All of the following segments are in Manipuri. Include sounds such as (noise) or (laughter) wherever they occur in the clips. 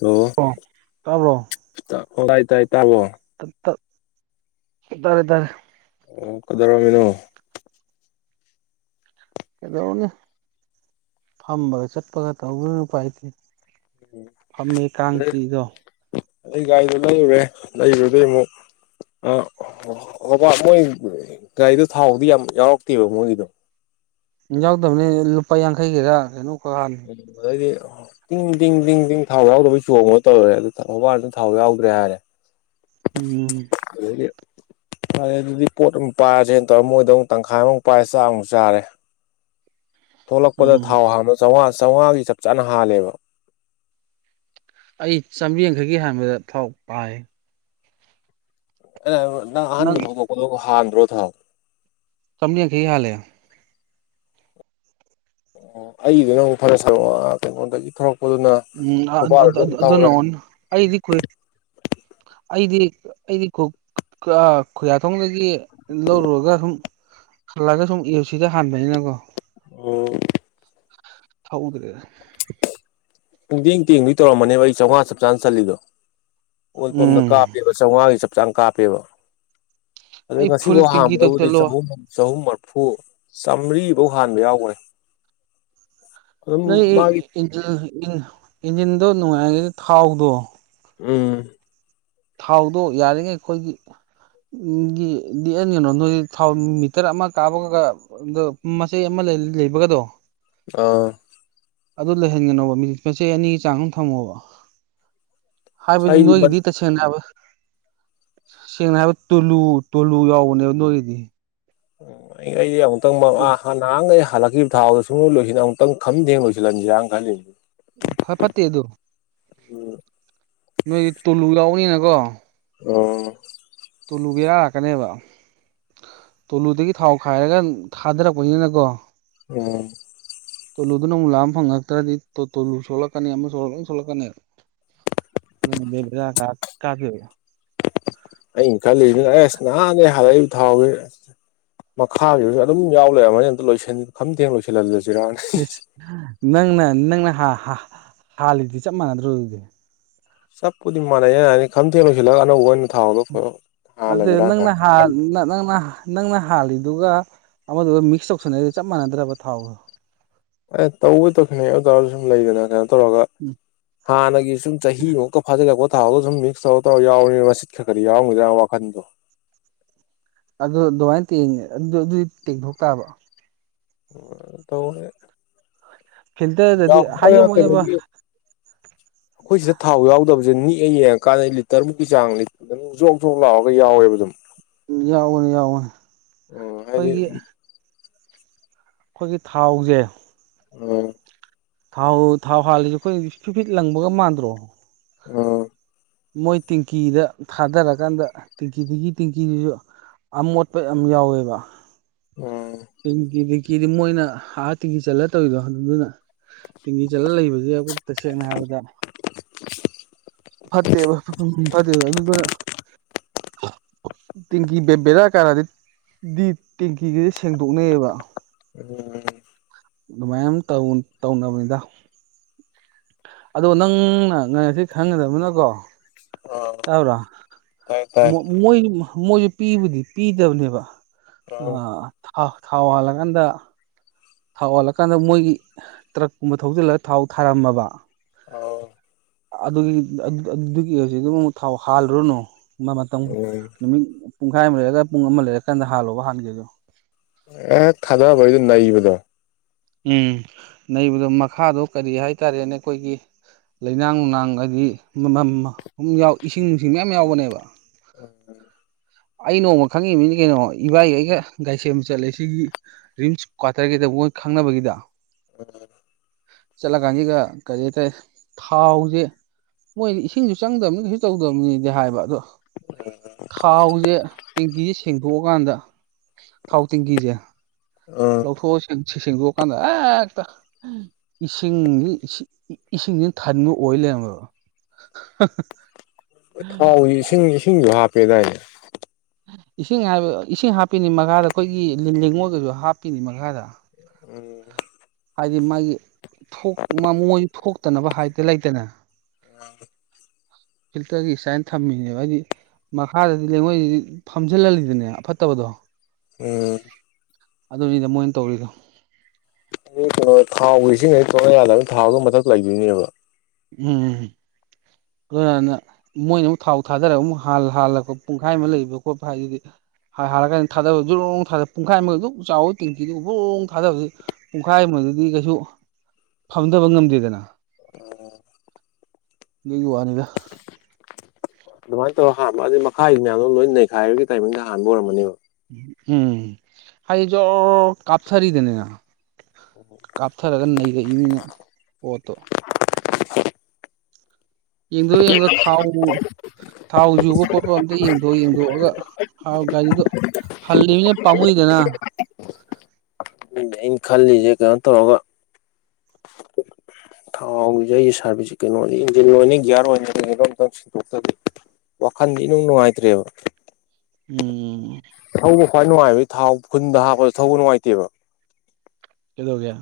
ꯍꯜꯂꯣ ꯑꯣ ꯇꯥꯕ꯭ꯔꯣ ꯑꯣ ꯇꯥꯢ ꯇꯥꯏ ꯇꯥꯕ꯭ꯔꯣ ꯇꯥꯔꯦ ꯇꯥꯔꯦ ꯑꯣ ꯀꯗꯧꯔꯝꯃꯤꯅꯣ ꯀꯩꯗꯧꯔꯨꯅꯤ ꯐꯝꯕꯒ ꯆꯠꯄꯒ ꯇꯧꯕ ꯎꯄꯥꯏ ꯂꯩꯇꯦ ꯐꯝꯃꯦ ꯀꯥꯡ ꯆꯤꯛꯏꯗꯣ ꯑꯩ ꯒꯥꯔꯤꯗꯣ ꯂꯩꯔꯨꯔꯦ ꯂꯩꯔꯨꯗꯩ ꯑꯃꯨꯛ ꯑꯣ ꯃꯣꯏ ꯒꯥꯔꯤꯗꯣ ꯊꯥꯎꯗꯤ ꯌꯥꯝ ꯌꯥꯎꯔꯛꯇꯦꯕ ꯃꯣꯏꯒꯤꯗꯣ ꯌꯥꯎꯗꯕꯅꯦ ꯂꯨꯄꯥ ꯌꯥꯡꯈꯩꯒꯤꯔꯥ ꯀꯩꯅꯣ ꯑꯗꯩꯗꯤ ꯇꯤꯡ ꯇꯤꯡ ꯇꯤꯡ ꯇꯤꯡ ꯊꯥꯎ ꯌꯥꯎꯗꯕꯩ ꯆꯣꯡꯉꯣ ꯇꯧꯔꯦ ꯑꯗꯨ ꯍꯕꯥꯜꯗ ꯊꯥꯎ ꯌꯥꯎꯗ꯭ꯔꯦ ꯍꯥꯏꯔꯦ ꯎꯝ ꯑꯗꯩꯗꯤ ꯐꯔꯦ ꯑꯗꯨꯗꯤ ꯄꯣꯠ ꯑꯃꯨꯛ ꯄꯥꯏꯔꯁꯦꯅ ꯇꯧꯔ ꯃꯣꯏꯗ ꯑꯃꯨꯛ ꯇꯪꯈꯥꯏ ꯑꯃꯃꯨꯛ ꯄꯥꯏꯔꯦ ꯆꯥꯛ ꯑꯃꯨꯛ ꯆꯥꯔꯦ ꯊꯣꯛꯂꯛꯄꯗ ꯎꯝ ꯊꯥꯎ ꯍꯥꯟꯕꯗ ꯆꯧꯉꯥ ꯆꯧꯉꯥꯒꯤ ꯆꯞ ꯆꯥꯅ ꯍꯥꯜꯂꯦꯕ ꯑꯩ ꯆꯥꯝꯃ꯭ꯔꯤ ꯌꯥꯡꯈꯩꯀꯤ ꯍꯥꯟꯕꯗ ꯊꯥꯎꯛ ꯄꯥꯏ ꯅꯪ ꯑꯍꯥꯟꯕ ꯊꯧꯗꯣꯛꯄꯗꯣ ꯍꯥꯟꯗ꯭ꯔꯣ ꯊꯥꯎ ꯆꯝꯔꯤ ꯌꯥꯡꯈꯩꯒꯤ ꯍꯥꯜꯂꯦ ꯑꯣ ꯑꯩꯗꯨꯅ ꯑꯃꯨꯛ ꯐꯔ ꯁꯔꯛꯑꯣ ꯀꯩꯅꯣꯟꯗꯒꯤ ꯊꯣꯛꯄ ꯎꯝ (unintelligible) ꯑꯗꯨꯅꯋꫭꯟ ꯑꯩꯗꯤ ꯀꯨꯏ ꯑꯩꯗꯤ ꯑꯩꯗꯤ (unintelligible) ꯈꯨꯌꯥꯊꯣꯡꯗꯒꯤ ꯂꯧꯔꯨꯔꯒ ꯑꯗꯨꯝ ꯍꯜꯂꯒ ꯁꯨꯝ ꯑꯦ ꯌꯨ ꯁꯤꯗ ꯍꯥꯟꯕꯅꯤꯅꯀꯣ ꯎꯝ ꯊꯧꯗ꯭ꯔꯦ ꯄꯨꯡꯇꯦꯡ ꯇꯦꯡꯒꯩ ꯇꯧꯔꯝꯃꯅꯦꯕ ꯑꯩ ꯆꯧꯉꯥ ꯆꯞ ꯆꯥ ꯆꯜꯂꯤꯗꯣ ꯑꯣꯏꯜ ꯄꯝꯗ ꯎꯝ ꯀꯥꯞꯄꯦꯕ ꯆꯧꯉꯥꯒꯤ ꯆꯞ ꯆꯥꯅ ꯀꯥꯞꯄꯦꯕ ꯑꯗꯨ ꯑꯩ ꯉꯁꯤ ꯐꯨꯜ ꯃꯨꯛ ꯇꯦꯡꯀꯤ ꯍꯥꯟꯕꯗꯕꯨꯗꯤ ꯇꯧꯁꯜꯂꯣ ꯆꯍꯨꯝ ꯆꯍꯨꯝ ꯃꯔ ꯐꯨ ꯆꯥꯝꯔꯤꯕꯧ ꯍꯥꯟꯕ ꯌꯥꯎꯒ꯭ꯔꯦ ꯅꯣꯏ ꯏꯟꯖꯤꯟ ꯏꯟꯖꯤꯟꯗꯣ ꯅꯨꯡꯉꯥꯏꯔꯒ ꯊꯥꯎꯗꯣ ꯎꯝ ꯊꯥꯎꯗꯣ ꯌꯥꯔꯤꯉꯩ ꯈꯣꯏꯒꯤ (unintelligible) ꯅꯣꯏ ꯊꯥꯎ ꯃꯤꯇꯔ ꯑꯃ ꯀꯥꯞꯕꯒꯒ (unintelligible) ꯃꯆꯩ ꯑꯃ ꯂꯩꯕꯒꯗꯣ ꯑ ꯑꯗꯨ ꯂꯩꯍꯟꯒꯅꯣꯕ (unintelligible) ꯃꯆꯩ ꯑꯅꯤꯒꯤ ꯆꯥꯡ (unintelligible) ꯊꯝꯃꯣꯕ ꯍꯥꯏꯕꯗꯤ ꯑꯩꯗꯤ ꯅꯣꯏꯒꯤꯗꯤ ꯇꯁꯦꯡꯅ ꯍꯥꯏꯕ ꯁꯦꯡꯅ ꯍꯥꯏꯕ ꯇꯨꯂꯨ ꯇꯨꯂꯨ ꯌꯥꯎꯕꯅꯦꯕ ꯅꯣꯏꯗꯤ (unintelligible) ꯑꯩ ꯑꯃꯨꯛꯇꯪ (unintelligible) ꯅꯍꯥꯟꯒꯩ ꯍꯜꯂꯛꯈꯤꯕ ꯊꯥꯎꯗꫭ (unintelligible) ꯑꯃꯨꯛꯇꯪ ꯈꯝ ꯊꯦꯡ ꯂꯣꯏꯁꯤꯜꯍꯟꯁꯤꯔꯥꯅ ꯈꯜꯂꯤ ꯐ ꯐꯠꯇꯦ ꯑꯗꯨ (unintelligible) ꯅꯣꯏꯗꯤ ꯇꯨꯂꯨ ꯌꯥꯎꯕꯅꯤꯅꯀꯣ ꯑꯣ ꯇꯨꯂꯨ ꯕꯦꯔꯥ ꯂꯥꯛꯀꯅꯦꯕ ꯇꯨꯂꯨꯗꯒꯤ ꯊꯥꯎ ꯈꯥꯏꯔꯒ ꯊꯥꯗꯔꯛꯄꯅꯤꯅꯀꯣ ꯎꯝ ꯇꯨꯜꯂꯨꯗꯨꯅ ꯑꯃꯨꯛ ꯂꯥꯝ ꯐꯪꯉꯛꯇ꯭ꯔꯗꯤ ꯇꯨꯜꯂꯨ ꯁꯣꯂꯛꯀꯅꯤ ꯑꯃ ꯁꯣꯛꯂꯛꯀꯅꯤ ꯂꯣꯏ ꯁꯣꯛꯂꯛꯀꯅꯦ (unintelligible) ꯑꯩ ꯈꯟꯂꯤꯖꯤꯅ ꯑꯦꯁ ꯅꯍꯥꯟꯗꯩ ꯍꯥꯜꯂꯛꯏ ꯊꯥꯎ (unintelligible) ꯃꯈꯥꯒꯤꯁꯨ ꯑꯗꯨꯝ ꯌꯥꯎ ꯂꯩꯔꯝꯃꯅꯤ ꯑꯝꯇ ꯂꯣꯏꯁꯟ ꯈꯝꯊꯦꯡ ꯂꯣꯏꯁꯜ (unintelligible) ꯏꯁ ꯅꯪꯅ ꯅꯪꯅ ꯍꯥꯜꯂꯤꯗꯤ ꯆꯞ ꯃꯥꯟꯅꯗ꯭ꯔꯣ ꯗꯨꯗꯤ ꯆꯞꯄꯨꯗꯤ ꯃꯥꯟꯅꯩꯌꯦ (unintelligible) ꯈꯝꯊꯦꯡꯅ ꯂꯣꯏꯁꯤꯂꯒ ꯑꯅꯧꯕ ꯑꯣꯏꯅ ꯊꯥꯎꯗꯣ (unintelligible) ꯍꯥꯜꯂꯁꯤꯔꯥ ꯀꯥꯏ ꯅꯪꯅ (unintelligible) ꯅꯪꯅ ꯅꯪꯅ ꯍꯥꯜꯂꯤꯗꯨꯒ ꯑꯃꯗꯨꯒ ꯃꯤꯛꯁ ꯇꯧꯁꯟꯅꯩꯗꯣ ꯆꯞ ꯃꯥꯟꯅꯗ꯭ꯔꯕ ꯊꯥꯎꯗꯣ ꯑꯦ ꯇꯧꯕ (unintelligible) ꯑꯗꯨ ꯇꯥꯔꯁꯨ ꯁꯨꯝ ꯂꯩꯗꯅ (unintelligible) ꯇꯧꯔꯒ ꯍꯥꯟꯅꯒꯤ ꯁꯨꯝ ꯆꯍꯤꯃꯨꯛꯀ ꯐꯥꯖꯤꯜꯂꯛꯄ ꯊꯥꯎꯗꫭ ꯁꯨꯝ‌ ꯃꯤꯛꯁ ꯇꯧ ꯇꯧꯔ ꯌꯥꯎꯔꯦꯕ (unintelligible) ꯋꯥꯈꯟꯗꯣ ꯑꯗꯨ ꯑꯗꯨꯝꯃꯥꯏꯅ ꯇꯦꯡꯉꯦ ꯑꯗꯨ ꯑꯗꯨꯗꯤ ꯇꯦꯡꯊꯣꯛ ꯇꯥꯕ (unintelligible) ꯐꯤꯜꯇꯔꯗꯗꯤ (unintelligible) ꯍꯥꯏꯖꯕꯋꯥꯅꯦꯕ ꯀꯩꯅꯣꯒꯤ ꯑꯈꯣꯏꯁꯤ ꯊꯥꯎ ꯌꯥꯎꯗꯕꯁꯦ ꯅꯤꯛꯑ ꯌꯦꯡꯉꯀꯥꯟꯗ ꯂꯤꯇꯔꯃꯨꯛꯀꯤ ꯆꯥꯡ (unintelligible) ꯑꯗꯨꯝ ꯖꯣꯛ ꯖꯣꯛ ꯂꯥꯎꯋꯒ ꯌꯥꯎꯋꯦꯕ ꯑꯗꯨꯝ ꯌꯥꯎꯕꯅꯦ ꯌꯥꯎꯕꯅꯦ ꯑꯣ ꯍꯥꯏꯗꯤ ꯑꯈꯣꯏꯒꯤ ꯈꯣꯏꯒꯤ ꯊꯥꯎꯖꯦ ꯑꯪ ꯊꯥꯎ ꯊꯥꯎ ꯍꯥꯜꯂꯤꯁꯦ ꯑꯩꯈꯣꯏ ꯐꯤꯠ ꯐꯤꯠ ꯂꯪꯕꯒ ꯃꯥꯟꯗ꯭ꯔꯣ ꯑꯧ ꯃꯣꯏ ꯇꯦꯡꯀꯤꯗ ꯊꯥꯗꯔꯀꯥꯟꯗ ꯇꯦꯡꯀꯤꯒꯤ ꯇꯦꯡꯀꯤꯗꯨꯁꯨ ꯑꯃꯣꯠꯄ ꯌꯥꯝ ꯌꯥꯎꯋꯦꯕ ꯎꯝ ꯁꯤꯗꯤ ꯃꯣꯏꯅ ꯑꯥ ꯇꯦꯡꯀꯤ ꯆꯜꯂ ꯇꯧꯔꯤꯗꯣ ꯑꯗꯨꯅ ꯇꯤꯡꯀꯤ ꯆꯠꯂꯒ ꯂꯩꯕꯁꯦ ꯑꯈꯣꯢ ꯇꯁꯦꯡꯅ ꯍꯥꯏꯔꯕꯗ (inaudible) ꯐꯠꯇꯦꯕ ꯐꯠꯇꯦꯕ ꯑꯗꯨꯗꯨꯅ ꯇꯦꯡꯀꯤ ꯕꯦ ꯕꯦ ꯕꯦꯔꯥ ꯀꯥꯔꯛꯑꯗꯤ ꯗꯤ ꯇꯦꯡꯀꯤꯒꯁꯦ ꯁꯦꯡꯗꯣꯛꯅꯩꯑꯕ ꯎꯝ ꯑꯗꯨꯃꯥꯏ ꯑꯝ ꯇꯧ ꯇꯧꯅꯕꯅꯤꯗ ꯑꯗꯣ ꯅꯪꯅ ꯉꯁꯤ ꯈꯪꯒꯗꯕꯅꯀꯣ ꯑꯥ ꯇꯕ꯭ꯔꯥ ꯇꯥꯏ ꯇꯥꯏ ꯃꯣꯏ ꯃꯣꯏꯁꯨ ꯄꯤꯕꯨꯗꯤ ꯄꯤꯗꯕꯅꯦꯕ ꯑ ꯑꯥ ꯊꯥꯎ ꯊꯥꯎ ꯍꯥꯜꯂꯀꯥꯟꯗ ꯊꯥꯎ ꯍꯥꯜꯂꯀꯥꯟꯗ ꯃꯣꯏꯒꯤ ꯇ꯭ꯔꯛꯀꯨꯝꯕ ꯊꯧꯖꯤꯜꯂꯒ ꯊꯥꯎ ꯊꯥꯔꯝꯃꯕ ꯑꯥꯎ ꯑꯗꯨꯒꯤ ꯑꯗꯨꯒꯤ ꯍꯧꯖꯤꯛꯇꯣ ꯑꯃꯨꯛ ꯊꯥꯎ ꯍꯥꯜꯂꯨꯔꯅꯨ ꯃꯇꯝ ꯎꯝ ꯅꯨꯃꯤꯠ ꯄꯨꯡꯈꯥꯏ ꯑꯃ ꯂꯩꯔꯒ ꯄꯨꯡ ꯑꯃ ꯂꯩꯔꯀꯥꯟꯗ ꯍꯥꯜꯂꯣꯕ ꯍꯥꯟꯒꯦꯁꯨ ꯍꯦꯛ ꯊꯥꯗꯕꯩꯗꯣ ꯅꯩꯕꯗꯣ ꯎꯝ ꯅꯩꯕꯗꯣ ꯃꯈꯥꯗꯣ ꯀꯔꯤ ꯍꯥꯏꯇꯥꯔꯦꯅꯦ ꯑꯈꯣꯏꯒꯤ ꯂꯩꯅꯥꯡ ꯅꯨꯡꯅꯥꯡ ꯍꯥꯏꯗꯤ ꯃ-ꯃ-ꯃ ꯏꯁꯤꯡ ꯅꯨꯡꯁꯤꯡ ꯃꯌꯥꯝ ꯌꯥꯎꯕꯅꯦꯕ (unintelligible) ꯑꯩ ꯅꯣꯡꯃ ꯈꯪꯉꯤꯕꯅꯤ ꯀꯩꯅꯣ ꯏꯕꯥꯏ ꯑꯩꯒ ꯒꯥꯔꯤ ꯁꯦꯝꯕ ꯆꯠꯂꯦ ꯁꯤꯒꯤ ꯔꯤꯝꯁ ꯀ꯭ꯋꯥꯇꯔꯒꯤꯗ ꯃꯣꯏ ꯈꯪꯅꯕꯒꯤꯗ ꯑꯗ ꯆꯠꯂꯀꯥꯟꯁꯤꯒ ꯀꯔꯤ ꯍꯥꯏꯇꯥꯔꯦ ꯊꯥꯎꯖꯦ ꯃꯣꯏꯅꯗꯤ ꯏꯁꯤꯡꯁꯨ ꯆꯪꯗꯕꯅꯤ ꯀꯩꯁꯨ ꯇꯧꯗꯕꯅꯤꯗꯤ ꯍꯥꯏꯕ ꯑꯗꯣ ꯊꯥꯎꯖꯦ ꯇꯦꯡꯀꯤꯖꯦꯁꯤ ꯁꯦꯡꯗꯣꯛꯑꯀꯥꯟꯗ ꯊꯥꯎ ꯇꯦꯡꯀꯤꯁꯦ ꯑꯥ ꯂꯧꯊꯣꯛꯑ ꯁꯦꯡ ꯁꯦꯡꯗꯣꯛꯑꯀꯥꯟꯗ ꯍꯦꯛꯇ ꯏꯁꯤꯡꯖꯤ ꯏꯁꯤꯡꯁꯤꯅ ꯊꯟꯕ ꯑꯣꯏ ꯂꯩꯔꯝ ꯏꯌꯥꯕ ꯍꯥ-ꯍꯥ ꯊꯥꯎꯖꯦ ꯏꯁꯤꯡ ꯏꯁꯤꯡꯁꯨ ꯍꯥꯞꯄꯦꯗꯥꯏꯅꯦ ꯏꯁꯤꯡ ꯍꯥꯏ ꯏꯁꯤꯡ ꯍꯥꯞꯄꯤꯅꯤ ꯃꯈꯥꯗ ꯑꯩꯈꯣꯏꯒꯤ ꯂꯤ ꯂꯦꯡꯉꯣꯏꯒꯁꯨ ꯍꯥꯞꯄꯤꯅꯤ ꯃꯈꯥꯗ ꯎꯝ ꯍꯥꯏꯗꯤ ꯃꯥꯒꯤ ꯊꯣꯛ ꯃꯃꯣꯢ ꯊꯣꯛꯇꯅꯕ ꯍꯥꯏꯗꯤ ꯂꯩꯗꯅ (inaudible) ꯐꯤꯜꯇꯔꯒꯤ ꯁꯨꯌꯥꯢꯟ ꯊꯝꯃꯤꯅꯦꯕ ꯍꯥꯏꯗꯤ ꯃꯈꯥꯗꯗꯤ ꯂꯩꯉꯣꯏꯁꯤꯗꯤ ꯐꯝꯖꯤꯜꯍꯜꯂꯤꯗꯅ ꯑꯐꯠꯇꯕꯗꯣ ꯑꯣ ꯑꯗꯨꯅꯤꯗ ꯃꯣꯏꯅ ꯇꯧꯔꯤꯗꯣ ꯀꯩꯅꯣ ꯊꯥꯎꯒ ꯢꯁꯤꯡꯒ ꯇꯣꯠꯅ ꯌꯥꯗꯅꯤꯅ ꯊꯥꯎꯅ ꯃꯊꯛ ꯂꯩꯈꯤꯅꯤꯕ ꯎꯝ ꯑꯗꯨꯅ ꯃꯣꯏꯅ ꯑꯃꯨꯛ ꯊꯥꯎ ꯊꯥꯗꯔꯒ ꯑꯃꯨꯛ ꯍꯥꯜꯂꯛꯄ ꯄꯨꯡꯈꯥꯏ ꯑꯃ ꯂꯩꯕ ꯈꯣꯠꯄ ꯍꯥꯏꯗꯨꯗꯤ ꯍꯥꯜꯔꯀꯥꯟꯗ ꯊꯥꯗꯕ ꯖ꯭ꯔꯣꯡ ꯊꯥ ꯄꯨꯡꯈꯥꯏ ꯑꯃꯒ ꯑꯗꯨꯛ ꯆꯥꯎꯕ ꯇꯦꯡꯀꯤꯗꯨ ꯕ꯭ꯔꯣꯡ ꯊꯥꯗꯕ ꯄꯨꯡꯈꯥꯏ ꯑꯃ ꯑꯗꯨꯗꯤ ꯀꯩꯁꯨ ꯐꯝꯊꯕ ꯉꯝꯗꯦꯗꯅ ꯗꯨꯒꯤ ꯋꯥꯅꯤꯗ ꯑꯗꯨꯃꯥꯏꯅ ꯇꯧꯔ ꯍꯥꯟꯕ ꯑꯗꯤ ꯃꯈꯥꯒꯤ ꯃꯌꯥꯝꯗꯣ ꯂꯣꯏ ꯅꯩꯈꯥꯏꯔꯒꯤ ꯇꯥꯏꯃꯤꯡꯗ ꯍꯥꯟꯕ ꯑꯣꯏꯔꯝꯒꯅꯦꯕ ꯎꯝ ꯍꯥꯏ ꯖꯣꯔ ꯀꯥꯞꯊꯔꯤꯗꯦꯅ ꯀꯥꯞꯊꯔꯒ ꯅꯩꯔꯛꯏꯅꯤꯅ ꯄꯣꯠꯇꯣ ꯌꯦꯡꯗꯣ ꯌꯦꯡꯗꯣ ꯊꯥꯎꯕꯨ ꯊꯥꯎ ꯌꯨꯕ ꯈꯣꯠꯄ ꯑꯝꯇ ꯌꯦꯡꯊꯣꯛ ꯌꯦꯡꯗꯣꯛꯑꯒ ꯊꯥꯎ ꯒꯥꯔꯤꯗꯣ ꯍꯜꯂꯤꯕꯅꯤꯅ ꯄꯥꯝꯃꯨꯏꯗꯅ ꯑꯗꯨꯅꯦ ꯑꯩꯅ ꯈꯜꯂꯤꯖꯦ ꯀꯩꯅꯣ ꯇꯧꯔꯒ ꯊꯥꯎꯖꯦ ꯑꯩ ꯁꯥꯔꯚꯤꯁꯁꯦ ꯀꯩꯅꯣꯅꯤ ꯏꯟꯖꯤꯟ ꯑꯣꯢꯅꯤ ꯒꯤꯌꯥꯔ ꯑꯣꯏꯅꯤ (unintelligible) ꯑꯝꯇꯪ ꯁꯤꯟꯗꯣꯛꯇꯗꯤ ꯋꯥꯈꯟꯗꯤ ꯏꯅꯨꯡ ꯅꯨꯡꯉꯥꯏꯇ꯭ꯔꯦꯕ ꯎꯝ ꯊꯧꯕ ꯈ꯭ꯋꯥꯏ ꯅꯨꯡꯉꯥꯏꯕ ꯊꯥꯎ ꯐꯨꯟꯗ ꯍꯥꯞꯄꯁꯨ ꯊꯧꯕ ꯅꯨꯡꯉꯥꯏꯇꯦꯕ ꯀꯩꯗꯧꯒꯦ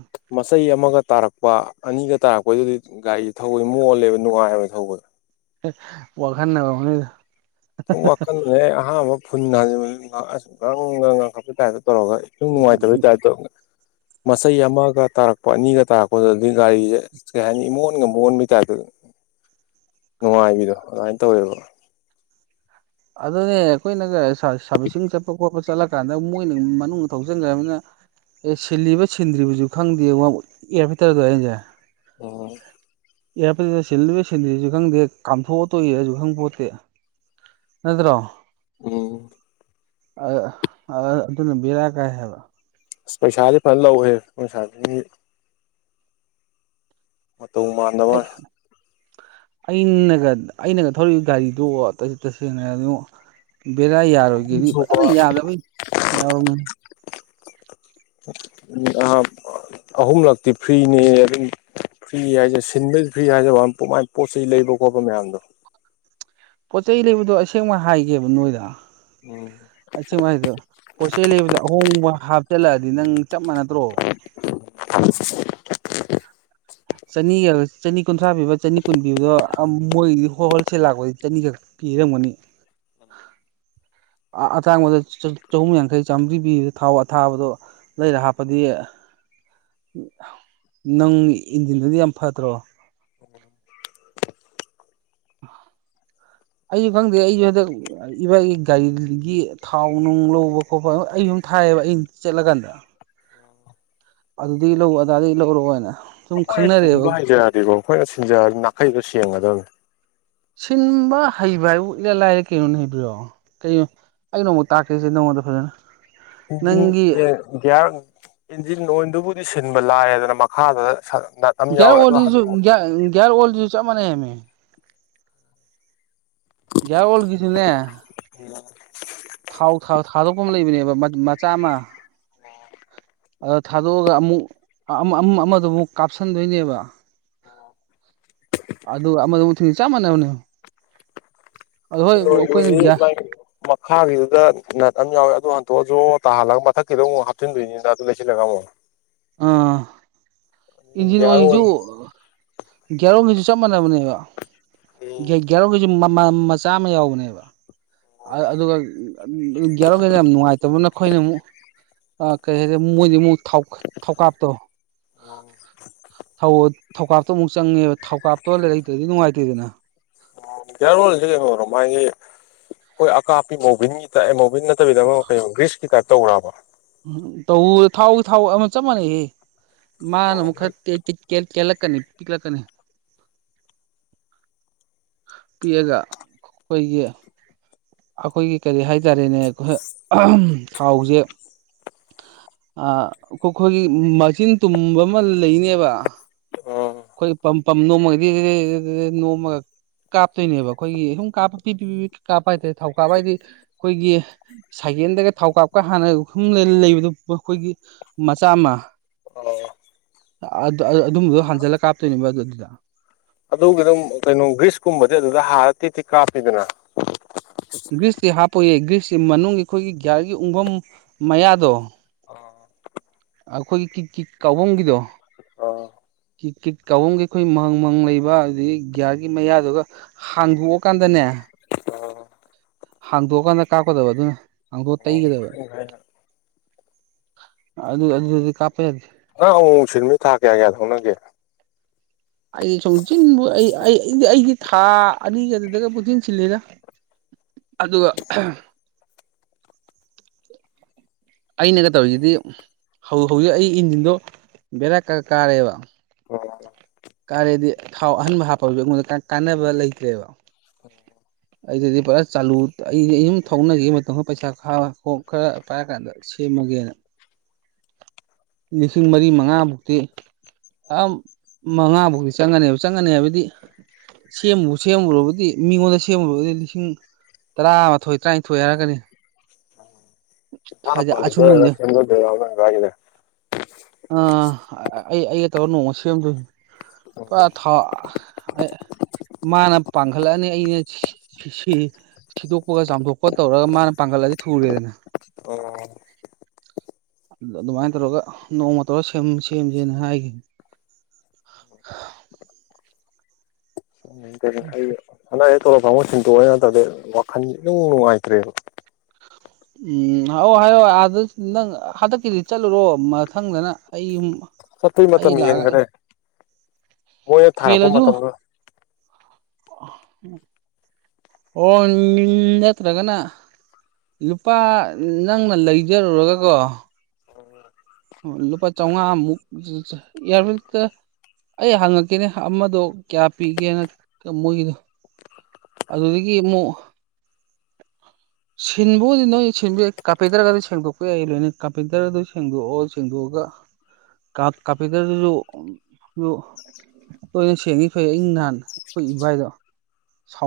ꯆꯩ ꯑꯃꯒ ꯇꯥꯔꯛꯄ ꯑꯅꯤꯒ ꯇꯥꯔꯛꯄꯩꯗꯨꯗꯤ ꯒꯥꯔꯤꯖꯦ ꯊꯧꯕ ꯃꯣꯜꯂꯦꯕ ꯅꯨꯡꯉꯥꯏꯑꯦꯕ ꯊꯧꯕ ꯍꯦ ꯋꯥꯈꯟꯅ ꯑꯣꯢꯔꯝꯒꯅꯤꯗ ꯁꯨꯝ ꯋꯥꯈꯜꯗꯅꯦ ꯑꯍꯥꯟꯕ ꯐꯨꯟ ꯍꯥꯟꯖꯤꯟꯕꯗ ꯑꯁ ꯉꯔꯪ ꯉꯪꯈꯠꯄꯩ ꯇꯥꯏꯞ ꯇꯧꯔꯒ ꯁꯨꯝ ꯅꯨꯡꯉꯥꯏꯇꯕꯩ ꯇꯥꯢꯞ ꯇꯧ ꯃꯆꯩ ꯑꯃꯒ ꯇꯥꯔꯛꯄ ꯑꯅꯤꯒ ꯇꯥꯔꯛꯄ ꯑꯗꯨꯗꯒꯤ ꯒꯥꯔꯤꯖꯦ ꯀꯩ ꯍꯥꯏꯅꯤ ꯏꯃꯣꯟꯒ ꯃꯣꯟꯕꯩ ꯇꯥꯢꯞ ꯇ ꯅꯨꯡꯉꯥꯏꯕꯤꯗꯣ ꯑꯗꯨꯃꯥꯏꯅ ꯇꯧꯋꯦꯕ ꯑꯗꯨꯅꯦ ꯑꯩꯈꯣꯏꯅꯒ ꯁꯥ ꯁꯥꯕꯤꯁꯤꯡ ꯆꯠꯄ ꯈꯣꯠꯄ ꯆꯠꯂꯀꯥꯟꯗ ꯃꯣꯏꯅ ꯃꯅꯨꯡꯗ ꯊꯧꯖꯤꯟꯒꯔꯕꯅꯤꯅ ꯑꯦ ꯁꯤꯜꯂꯤꯕ ꯁꯤꯟꯗ꯭ꯔꯤꯕꯁꯨ ꯈꯪꯗꯦ ꯋꯥ ꯏꯌꯥꯔꯐꯤꯠꯇꯔꯗ (unintelligible) ꯑꯣ ꯏꯌꯔꯐꯤꯜꯇꯔ ꯁꯤꯂꯤꯔ ꯁꯤꯟꯗ꯭ꯔꯤꯔꯁꯨ ꯈꯪꯗꯦ ꯀꯥꯝꯊꯣꯛꯑ ꯇꯣꯛꯏꯔꯖꯨ ꯈꯪ ꯄꯣꯠꯇꯦ ꯅꯠꯇ꯭ꯔꯣ ꯎꯝ ꯑꯥ ꯑꯥ ꯑꯗꯨꯅ ꯕꯦꯔꯥ ꯀꯥꯏ ꯍꯥꯏꯕ ꯑꯁ ꯄꯩꯁꯥꯗꯤ ꯐꯅ ꯂꯧꯋꯦꯍꯦ ꯃꯣꯢ ꯁꯥꯔꯕꯤꯁꯤꯡꯒꯤ ꯃꯇꯧ ꯑꯩ ꯃꯥꯟꯗꯕꯋꯥꯅꯦ ꯑꯩꯅꯒ ꯑꯩꯅꯒ ꯊꯧꯔꯤꯕ ꯒꯥꯔꯤꯗꯣ ꯇ ꯇꯁꯦꯡꯅ ꯍꯥꯢꯔꯕꯗꯉꯣ ꯕꯦꯔꯥ ꯌꯥꯔꯣꯏꯒꯦꯗꯤ ꯁꯨꯕ ꯐꯖꯥꯅ ꯌꯥꯗꯕꯩ (unintelligible) ꯑꯥ ꯑꯍꯨꯝꯂꯛꯇꯤ ꯐ꯭ꯔꯤꯅꯦꯌꯦ ꯑꯗꯨꯒꯤ ꯐ꯭ꯔꯤ ꯍꯥꯏꯖꯦ ꯁꯤꯟꯕ ꯐ꯭ꯔꯤ ꯍꯥꯏꯖꯕ ꯋꯥꯅꯤ ꯃꯥꯏ ꯄꯣꯠ ꯆꯩ ꯂꯩꯕ ꯈꯣꯠꯄ ꯃꯌꯥꯝꯗꯣ ꯄꯣꯠ ꯆꯩꯩ ꯂꯩꯕꯗꯣ ꯑꯁꯦꯡꯕ ꯍꯥꯏꯒꯦꯕ ꯅꯣꯏꯗ ꯎꯝ ꯑꯁꯦꯡꯃꯥꯏꯗꯣ ꯄꯣꯠꯆꯩ ꯂꯩꯕꯗ ꯑꯍꯣꯡꯕ ꯍꯥꯞꯆꯤꯜꯂꯛꯑꯗꯤ ꯅꯪ ꯆꯞ ꯃꯥꯟꯅꯗ꯭ꯔꯣ (inaudible) ꯆꯅꯤꯒ ꯆꯅꯤ ꯀꯨꯟꯊ꯭ꯔꯥ ꯄꯤꯕ ꯆꯅꯤ ꯀꯨꯟ ꯄꯤꯕꯗꯣ ꯃꯣꯏꯗꯤ ꯍꯣꯜꯁꯦꯜ ꯂꯥꯛꯄꯗꯤ ꯆꯅꯤꯈꯛ ꯄꯤꯔꯝꯒꯅꯤ ꯑꯝ ꯑꯥ ꯑꯇꯥꯡꯕꯗꯣ ꯆꯥ ꯆꯍꯨꯝ ꯌꯥꯡꯈꯩ ꯆꯥꯝꯃꯔꯤ ꯄꯤꯕꯗꯣ ꯊꯥꯎ ꯑꯊꯥꯕꯗꯣ ꯂꯩꯔ ꯍꯥꯞꯄꯗꯤ ꯅꯪ ꯏꯟꯖꯤꯟꯗꯨꯗꯤ ꯌꯥꯝ ꯐꯗ꯭ꯔꯣ (inaudible) ꯑꯩꯖꯨ ꯈꯪꯗꯦ ꯑꯩꯖꯨ ꯍꯟꯗꯛ ꯑꯥ ꯏꯕꯥꯢꯒꯤ ꯒꯥꯔꯤꯒꯤ ꯊꯥꯎ ꯅꯨꯡ ꯂꯧꯕ ꯈꯣꯠꯄ ꯑꯥ ꯑꯩ ꯁꯨꯝ ꯊꯥꯏ ꯑꯩ ꯆꯠꯂꯀꯥꯟꯗ ꯑꯗꯨꯗꯒꯤ ꯂꯧ ꯑꯗꯥꯗꯒꯤ ꯂꯧꯔꯛꯑꯣꯅ ꯁꯨꯝ ꯑꯩꯈꯣꯏꯅ ꯈꯪꯅꯔꯛꯑꯦꯕ ꯊꯤꯟꯕ ꯍꯩꯖꯔꯗꯤꯀꯣ ꯑꯩꯈꯣꯏꯅ ꯁꯤꯟꯖꯔꯗꯤ ꯅꯥꯈꯩꯗꯣ ꯁꯦꯡꯉꯗꯕꯅꯤ ꯁꯤꯟꯕ ꯍꯩꯕ ꯍꯥꯏꯕꯨ ꯏꯔꯥꯢ ꯂꯥꯏꯔꯦ ꯀꯩꯅꯣꯅꯦ ꯕ꯭ꯔꯤꯌꯦ ꯀꯩꯅꯣ ꯑꯩ ꯅꯣꯡꯃ ꯇꯥꯛꯀꯦꯁꯦ ꯅꯉꯣꯟꯗ ꯐꯖꯅ ꯏꯟꯖꯤꯟ ꯅꯪꯒꯤ ꯑꯦ ꯒ꯭ꯌꯥꯔ ꯏꯟꯖꯤꯟ ꯑꯣꯢꯟꯗꯨꯕꯨ ꯁꯤꯟꯕ ꯂꯥꯏꯔꯦꯗꯅ ꯃꯈꯥꯗ ꯁꯥ ꯒ꯭ꯌꯥꯔ ꯑꯣꯜꯗꯨꯁꯨ ꯒ꯭ꯌꯥ ꯒ꯭ꯌꯥꯔ ꯑꯣꯜꯗꯁꯨ ꯆꯞ ꯃꯥꯟꯅꯩꯃꯤ ꯒ꯭ꯌꯥꯔ ꯑꯣꯜꯒꯤꯁꯨꯅꯦ ꯎꯝ ꯆꯥꯝꯃ ꯑꯗ ꯊꯥꯗꯣꯛꯑꯒ ꯑꯃꯨꯛ ꯑꯃ ꯑꯃꯗꯨ ꯑꯃꯨꯛ ꯀꯥꯞꯁꯤꯟꯗꯣꯏꯅꯦꯕ (inaudible) ꯑꯗꯨ ꯑꯃꯗꯣ ꯊꯤꯡ ꯆꯞ ꯃꯥꯟꯅꯕꯅꯦꯌꯣ ꯥꯏꯔꯣꯏ ꯔꯣꯏꯔꯤ ꯃꯥꯏ ꯃꯈꯥꯒꯤꯗꯨꯗ ꯅꯥꯠ ꯑꯃ ꯌꯥꯎꯋꯦ ꯑꯗꯨ ꯍꯟ ꯇꯣ ꯖꯣ ꯇꯥꯍꯜꯂꯒ ꯃꯊꯛꯀꯤꯗꯣ ꯑꯃꯨꯛ ꯍꯥꯞꯆꯤꯟꯗꯣꯏꯅꯤꯅ ꯑꯗꯨ ꯂꯩꯁꯤꯜꯂꯒ ꯑꯃꯨꯛ ꯑꯥ ꯏꯟꯖꯤꯟ ꯒꯤꯌꯥꯔ ꯑꯣꯏꯁꯨ ꯑꯣꯏꯜꯒꯤ ꯒꯤꯒꯌꯥꯔ ꯑꯣꯏꯟꯒꯁꯨ ꯆꯞ ꯃꯥꯟꯅꯕꯅꯦꯕ ꯒ꯭ꯌꯥ ꯒ꯭ꯌꯥꯔꯑꯣꯏꯜꯁꯨ ꯃꯆꯥ ꯑꯃ ꯌꯥꯎꯕꯅꯦꯕ ꯑꯗꯨꯒ ꯒ꯭ꯌꯥꯔꯑꯣꯏꯜ ꯌꯥꯝ ꯅꯨꯡꯉꯥꯏꯇꯕ ꯅꯈꯣꯏꯅ ꯑꯃꯨꯛ ꯑꯥ ꯀꯩ ꯍꯥꯏꯅꯤ ꯃꯣꯏꯗꯤ ꯑꯃꯨꯛ ꯊꯥꯎ ꯊꯧꯀꯥꯞꯇꯣ ꯊꯥꯎ ꯊꯧꯀꯥꯞꯇꯣ ꯑꯃꯨꯛ ꯆꯪꯉꯦꯕ ꯊꯧꯀꯥꯞꯇꯣ ꯂꯩꯇ꯭ꯔꯗꯤ ꯅꯨꯡꯉꯥꯏꯇꯦꯗꯅ ꯎꯝ ꯒ꯭ꯌꯥꯔꯑꯣꯏꯜꯁꯨ ꯌꯦꯡꯉꯨꯔꯣ ꯃꯥꯒꯤ ꯑꯩꯈꯣꯏ ꯑꯀꯥꯞꯄꯤ ꯃꯣꯕꯤꯟꯒꯤ ꯇꯥꯏ ꯋꯨꯟ ꯅꯠꯇꯕꯤꯗ ꯑꯃ ꯒ꯭ꯔꯤꯁꯀꯤ ꯇꯥꯏꯞ ꯇꯧꯕ꯭ꯔꯥꯕ ꯎꯝ ꯇꯧ ꯊꯥꯎ ꯊꯥꯎ ꯑꯃ ꯆꯞ ꯃꯥꯟꯅꯩꯍꯦ ꯃꯥꯅ ꯑꯃꯨꯛ ꯈꯔ ꯇꯦꯜꯂꯛꯀꯅꯤ ꯄꯤꯛꯂꯛꯀꯅꯤ ꯄꯤꯛꯑꯒ ꯑꯩꯈꯣꯏꯒꯤ ꯑꯩꯈꯣꯏꯒꯤ ꯀꯔꯤ ꯍꯥꯏ ꯍꯥꯏꯇꯥꯔꯦꯅꯦ ꯑꯩꯈꯣꯏ ꯊꯥꯎꯁꯦ ꯑꯥ ꯑꯩꯈꯣꯏꯒꯤ ꯃꯆꯤꯟ ꯇꯨꯝꯕ ꯑꯃ ꯂꯩꯅꯦꯕ ꯑꯣ ꯑꯩꯈꯣꯏ ꯄꯝ ꯄꯝ ꯅꯣꯝꯃꯒꯗꯤ ꯅꯣꯝꯃꯒ ꯀꯥꯞꯇꯣꯏꯅꯦꯕ ꯑꯩꯈꯣꯏꯒꯤ ꯁꯨꯝ ꯀꯥꯞꯄ ꯄꯤ ꯄꯤ ꯄꯤ ꯀꯥꯞꯄ ꯍꯥꯏꯇꯥꯔꯦ ꯊꯥꯎ ꯀꯥꯞꯄ ꯍꯥꯏꯗꯤ ꯑꯩꯈꯣꯏꯒꯤ ꯁꯥꯏ ꯔꯦꯟꯗꯒ ꯊꯥꯎ ꯀꯥꯞꯀ ꯍꯥꯟꯅ ꯍꯨꯝ ꯂꯩꯕꯗꯣ ꯑꯩꯈꯣꯏꯒꯤ ꯃꯆꯥ ꯑꯃ ꯑꯣ ꯑꯗꯨꯝꯕꯗꯣ ꯍꯟꯖꯜꯂꯛ ꯕ ꯑꯗꯨꯗ ꯑꯗꯨꯒꯤ ꯑꯗꯨꯝ ꯀꯩꯅꯣ ꯒ꯭ꯔꯤꯁꯀꯨꯝꯕꯗꯤ ꯑꯗꯨꯗ ꯍꯥꯔ ꯇꯤꯠ ꯇꯤꯠ ꯀꯥꯞꯄꯤꯗꯅ ꯒ꯭ꯔꯤꯁꯇꯤ ꯍꯥꯞꯄꯣꯏꯌꯦ ꯒ꯭ꯔꯤꯁꯁꯤ ꯃꯅꯨꯡꯒꯤ ꯑꯩꯈꯣꯏꯒꯤ ꯒꯤꯌꯥꯔꯒꯤ ꯎꯡꯕꯝ ꯃꯌꯥꯗꯣ ꯑꯥ ꯑꯩꯈꯣꯏꯒꯤ ꯀꯤꯛ ꯀꯤꯛ ꯀꯥꯎꯕꯝꯒꯤꯗꯣ ꯑꯣ ꯀꯤꯛ ꯀꯤꯛ ꯀꯥꯎꯕꯝꯒꯤ ꯑꯩꯈꯣꯏ ꯃꯍꯪ ꯃꯍꯪ ꯂꯩꯕ ꯑꯗꯨꯗꯒꯤ ꯒꯤꯌꯥꯔꯒꯤ ꯃꯌꯥꯗꯨꯒ ꯍꯥꯡꯗꯣꯛꯑꯀꯥꯟꯗꯅꯦ ꯑꯥ ꯍꯥꯡꯗꯣꯛꯑꯀꯥꯟꯗ ꯀꯥꯞꯀꯗꯕ ꯑꯗꯨꯅ ꯍꯥꯡꯗꯣꯛꯑ ꯑꯣ ꯇꯩꯒꯗꯕ ꯑ ꯑꯗꯨ ꯑꯗꯨꯗꯗꯤ ꯀꯥꯞꯄ ꯌꯥꯗꯦ ꯅꯪ ꯑꯃꯨꯛ ꯃꯨꯛ ꯁꯤꯟꯕꯗꯨ ꯊꯥ ꯀꯌꯥ ꯀꯌꯥ ꯊꯧꯅꯒꯦ ꯑꯩꯗꯤ ꯁꯣꯡꯆꯤꯟꯕꯨ ꯑꯩꯗꯤ ꯑꯩꯗꯤ ꯊꯥ ꯑꯅꯤꯒꯤ ꯑꯗꯨꯗꯒ ꯄꯨꯡꯆꯤꯟ ꯁꯤꯜꯂꯤꯗ ꯑꯗꯨꯒ ꯑꯍꯝ (inaudible) ꯑꯩꯅꯒ ꯇꯧꯔꯤꯖꯤꯗꯤ ꯍꯧ ꯍꯧꯖꯤꯛ ꯑꯩ ꯏꯟꯖꯤꯟꯗꯣ ꯕꯦꯔꯥ ꯀ ꯀꯥꯔꯦꯕ ꯎꯝ ꯀꯥꯔꯦꯗꯤ ꯊꯥꯎ ꯑꯍꯟꯕ ꯍꯥꯞꯄꯖꯨ ꯑꯩꯉꯣꯟꯗ ꯀ ꯀꯥꯟꯅꯕ ꯂꯩꯇ꯭ꯔꯦꯕ (inaudible) ꯑꯩꯗꯗꯤ ꯄꯨꯔꯥ ꯆꯂꯨ ꯑꯩꯗꯤ ꯑꯗꯨꯝ ꯊꯧꯅꯒꯤꯒꯦ ꯃꯇꯝ ꯈꯔ ꯄꯩꯁꯥ ꯈꯥ ꯈꯔ ꯄꯥꯏꯔ ꯀꯥꯟꯗ ꯁꯦꯝꯃꯒꯦꯅ ꯂꯤꯁꯤꯡ ꯃꯔꯤ ꯃꯉꯥꯃꯨꯛꯇꯤ ꯑꯥ ꯃꯉꯥ ꯕꯧꯗꯤ ꯆꯪꯉꯅꯦꯕ ꯆꯪꯉꯅꯤ ꯍꯥꯏꯕꯗꯤ ꯁꯦꯝꯃꯨ ꯁꯦꯝꯃꯨꯔꯕꯗꯤ ꯃꯤꯉꯣꯟꯗ ꯁꯦꯝꯃꯨꯔꯕꯗꯤ ꯂꯤꯁꯤꯡ ꯇꯔꯥꯃꯊꯣꯏ ꯇꯔꯥꯅꯤꯊꯣꯏ ꯍꯥꯏꯔꯛꯀꯅꯤ ꯍꯥꯏꯗꯤ (unintelligible) ꯑꯥ ꯑꯩ ꯑꯩꯒ ꯇꯧꯔ ꯅꯣꯡꯃ ꯁꯦꯝꯗꯣꯏꯅꯤ ꯄꯨꯔ ꯊꯥꯎ ꯑꯩ ꯃꯥꯅ ꯄꯥꯡꯈꯠꯂꯛꯑꯅꯤ ꯑꯩꯅ ꯁꯤ ꯁꯤꯗꯣꯛꯄꯒ ꯆꯥꯝꯊꯣꯛꯄ ꯇꯧꯔꯒ ꯃꯥꯅ ꯄꯥꯡꯈꯠꯂꯛꯑꯗꯤ ꯊꯨꯔꯦꯗꯅ ꯑꯣ ꯑꯗꯨꯃꯥꯏꯅ ꯇꯧꯔꯒ ꯅꯣꯡꯃ ꯇꯧꯔꯒ ꯁꯦꯝ ꯁꯦꯝꯖꯦꯅ ꯍꯥꯏꯒꯤꯝ (inaudible) (unintelligible) ꯍꯥꯟꯗꯛ ꯍꯦꯛ ꯇꯣꯂꯣꯞ ꯐꯪꯕꯒ ꯁꯤꯟꯇꯣꯛꯑꯅꯤ ꯅꯠꯇꯗꯤ ꯋꯥꯈꯟ ꯏꯅꯨꯡ ꯅꯨꯡꯉꯥꯏꯇ꯭ꯔꯦꯕ ꯎꯝ ꯑꯣ ꯍꯏꯌꯣ ꯑꯗ ꯅꯪ ꯍꯥꯟꯗꯛꯀꯤꯗꯤ ꯆꯥꯠꯂꯨꯔꯣ ꯃꯊꯪꯗꯅ ꯑꯩ ꯌꯨꯝ ꯆꯥꯠꯄꯩ ꯃꯇꯝ ꯍꯦꯟꯒꯔꯦ ꯃꯣꯏꯅ ꯊꯥꯔꯛꯄ ꯍꯦꯜꯂꯁꯨ ꯃꯇꯝꯗꯣ ꯑꯣ ꯅꯠꯇ꯭ꯔꯒꯅ ꯂꯨꯄꯥ ꯅꯪꯅ ꯂꯩꯖꯔꯨꯔꯒꯀꯣ ꯂꯨꯄꯥ ꯆꯧꯉꯃꯨꯛ ꯆꯥꯆꯥ ꯌꯥꯔꯕꯦꯛꯇ ꯑꯩ ꯍꯪꯉꯛꯀꯦꯅꯦ ꯑꯃꯗꯣ ꯀꯌꯥ ꯄꯤꯒꯦꯅ ꯃꯣꯏꯒꯤꯗꯣ ꯑꯗꯨꯗꯒꯤ ꯑꯃꯨꯛ (inaudible) ꯁꯤꯟꯕꯨꯗꯤ ꯅꯣꯏ ꯁꯤꯟꯕꯨ ꯌꯥꯏ ꯀꯄ꯭ꯦꯇꯔꯒꯗꯣ ꯁꯦꯡꯗꯣꯛꯄ ꯌꯥꯏ ꯂꯣꯏꯅ ꯀꯄꯦꯇꯔꯗꯣ ꯁꯦꯡꯗꯣꯛꯑꯣ ꯁꯦꯡꯗꯣꯛꯑꯒ ꯀꯥ ꯀꯥꯄꯤꯇꯔꯗꯨꯖꯨ ꯖꯨ ꯇꯣꯏꯅ ꯁꯦꯡꯉꯤ ꯐꯩ ꯑꯩ ꯅꯍꯥꯟ ꯑꯈꯣꯏ ꯏꯕꯥꯏꯗꯣ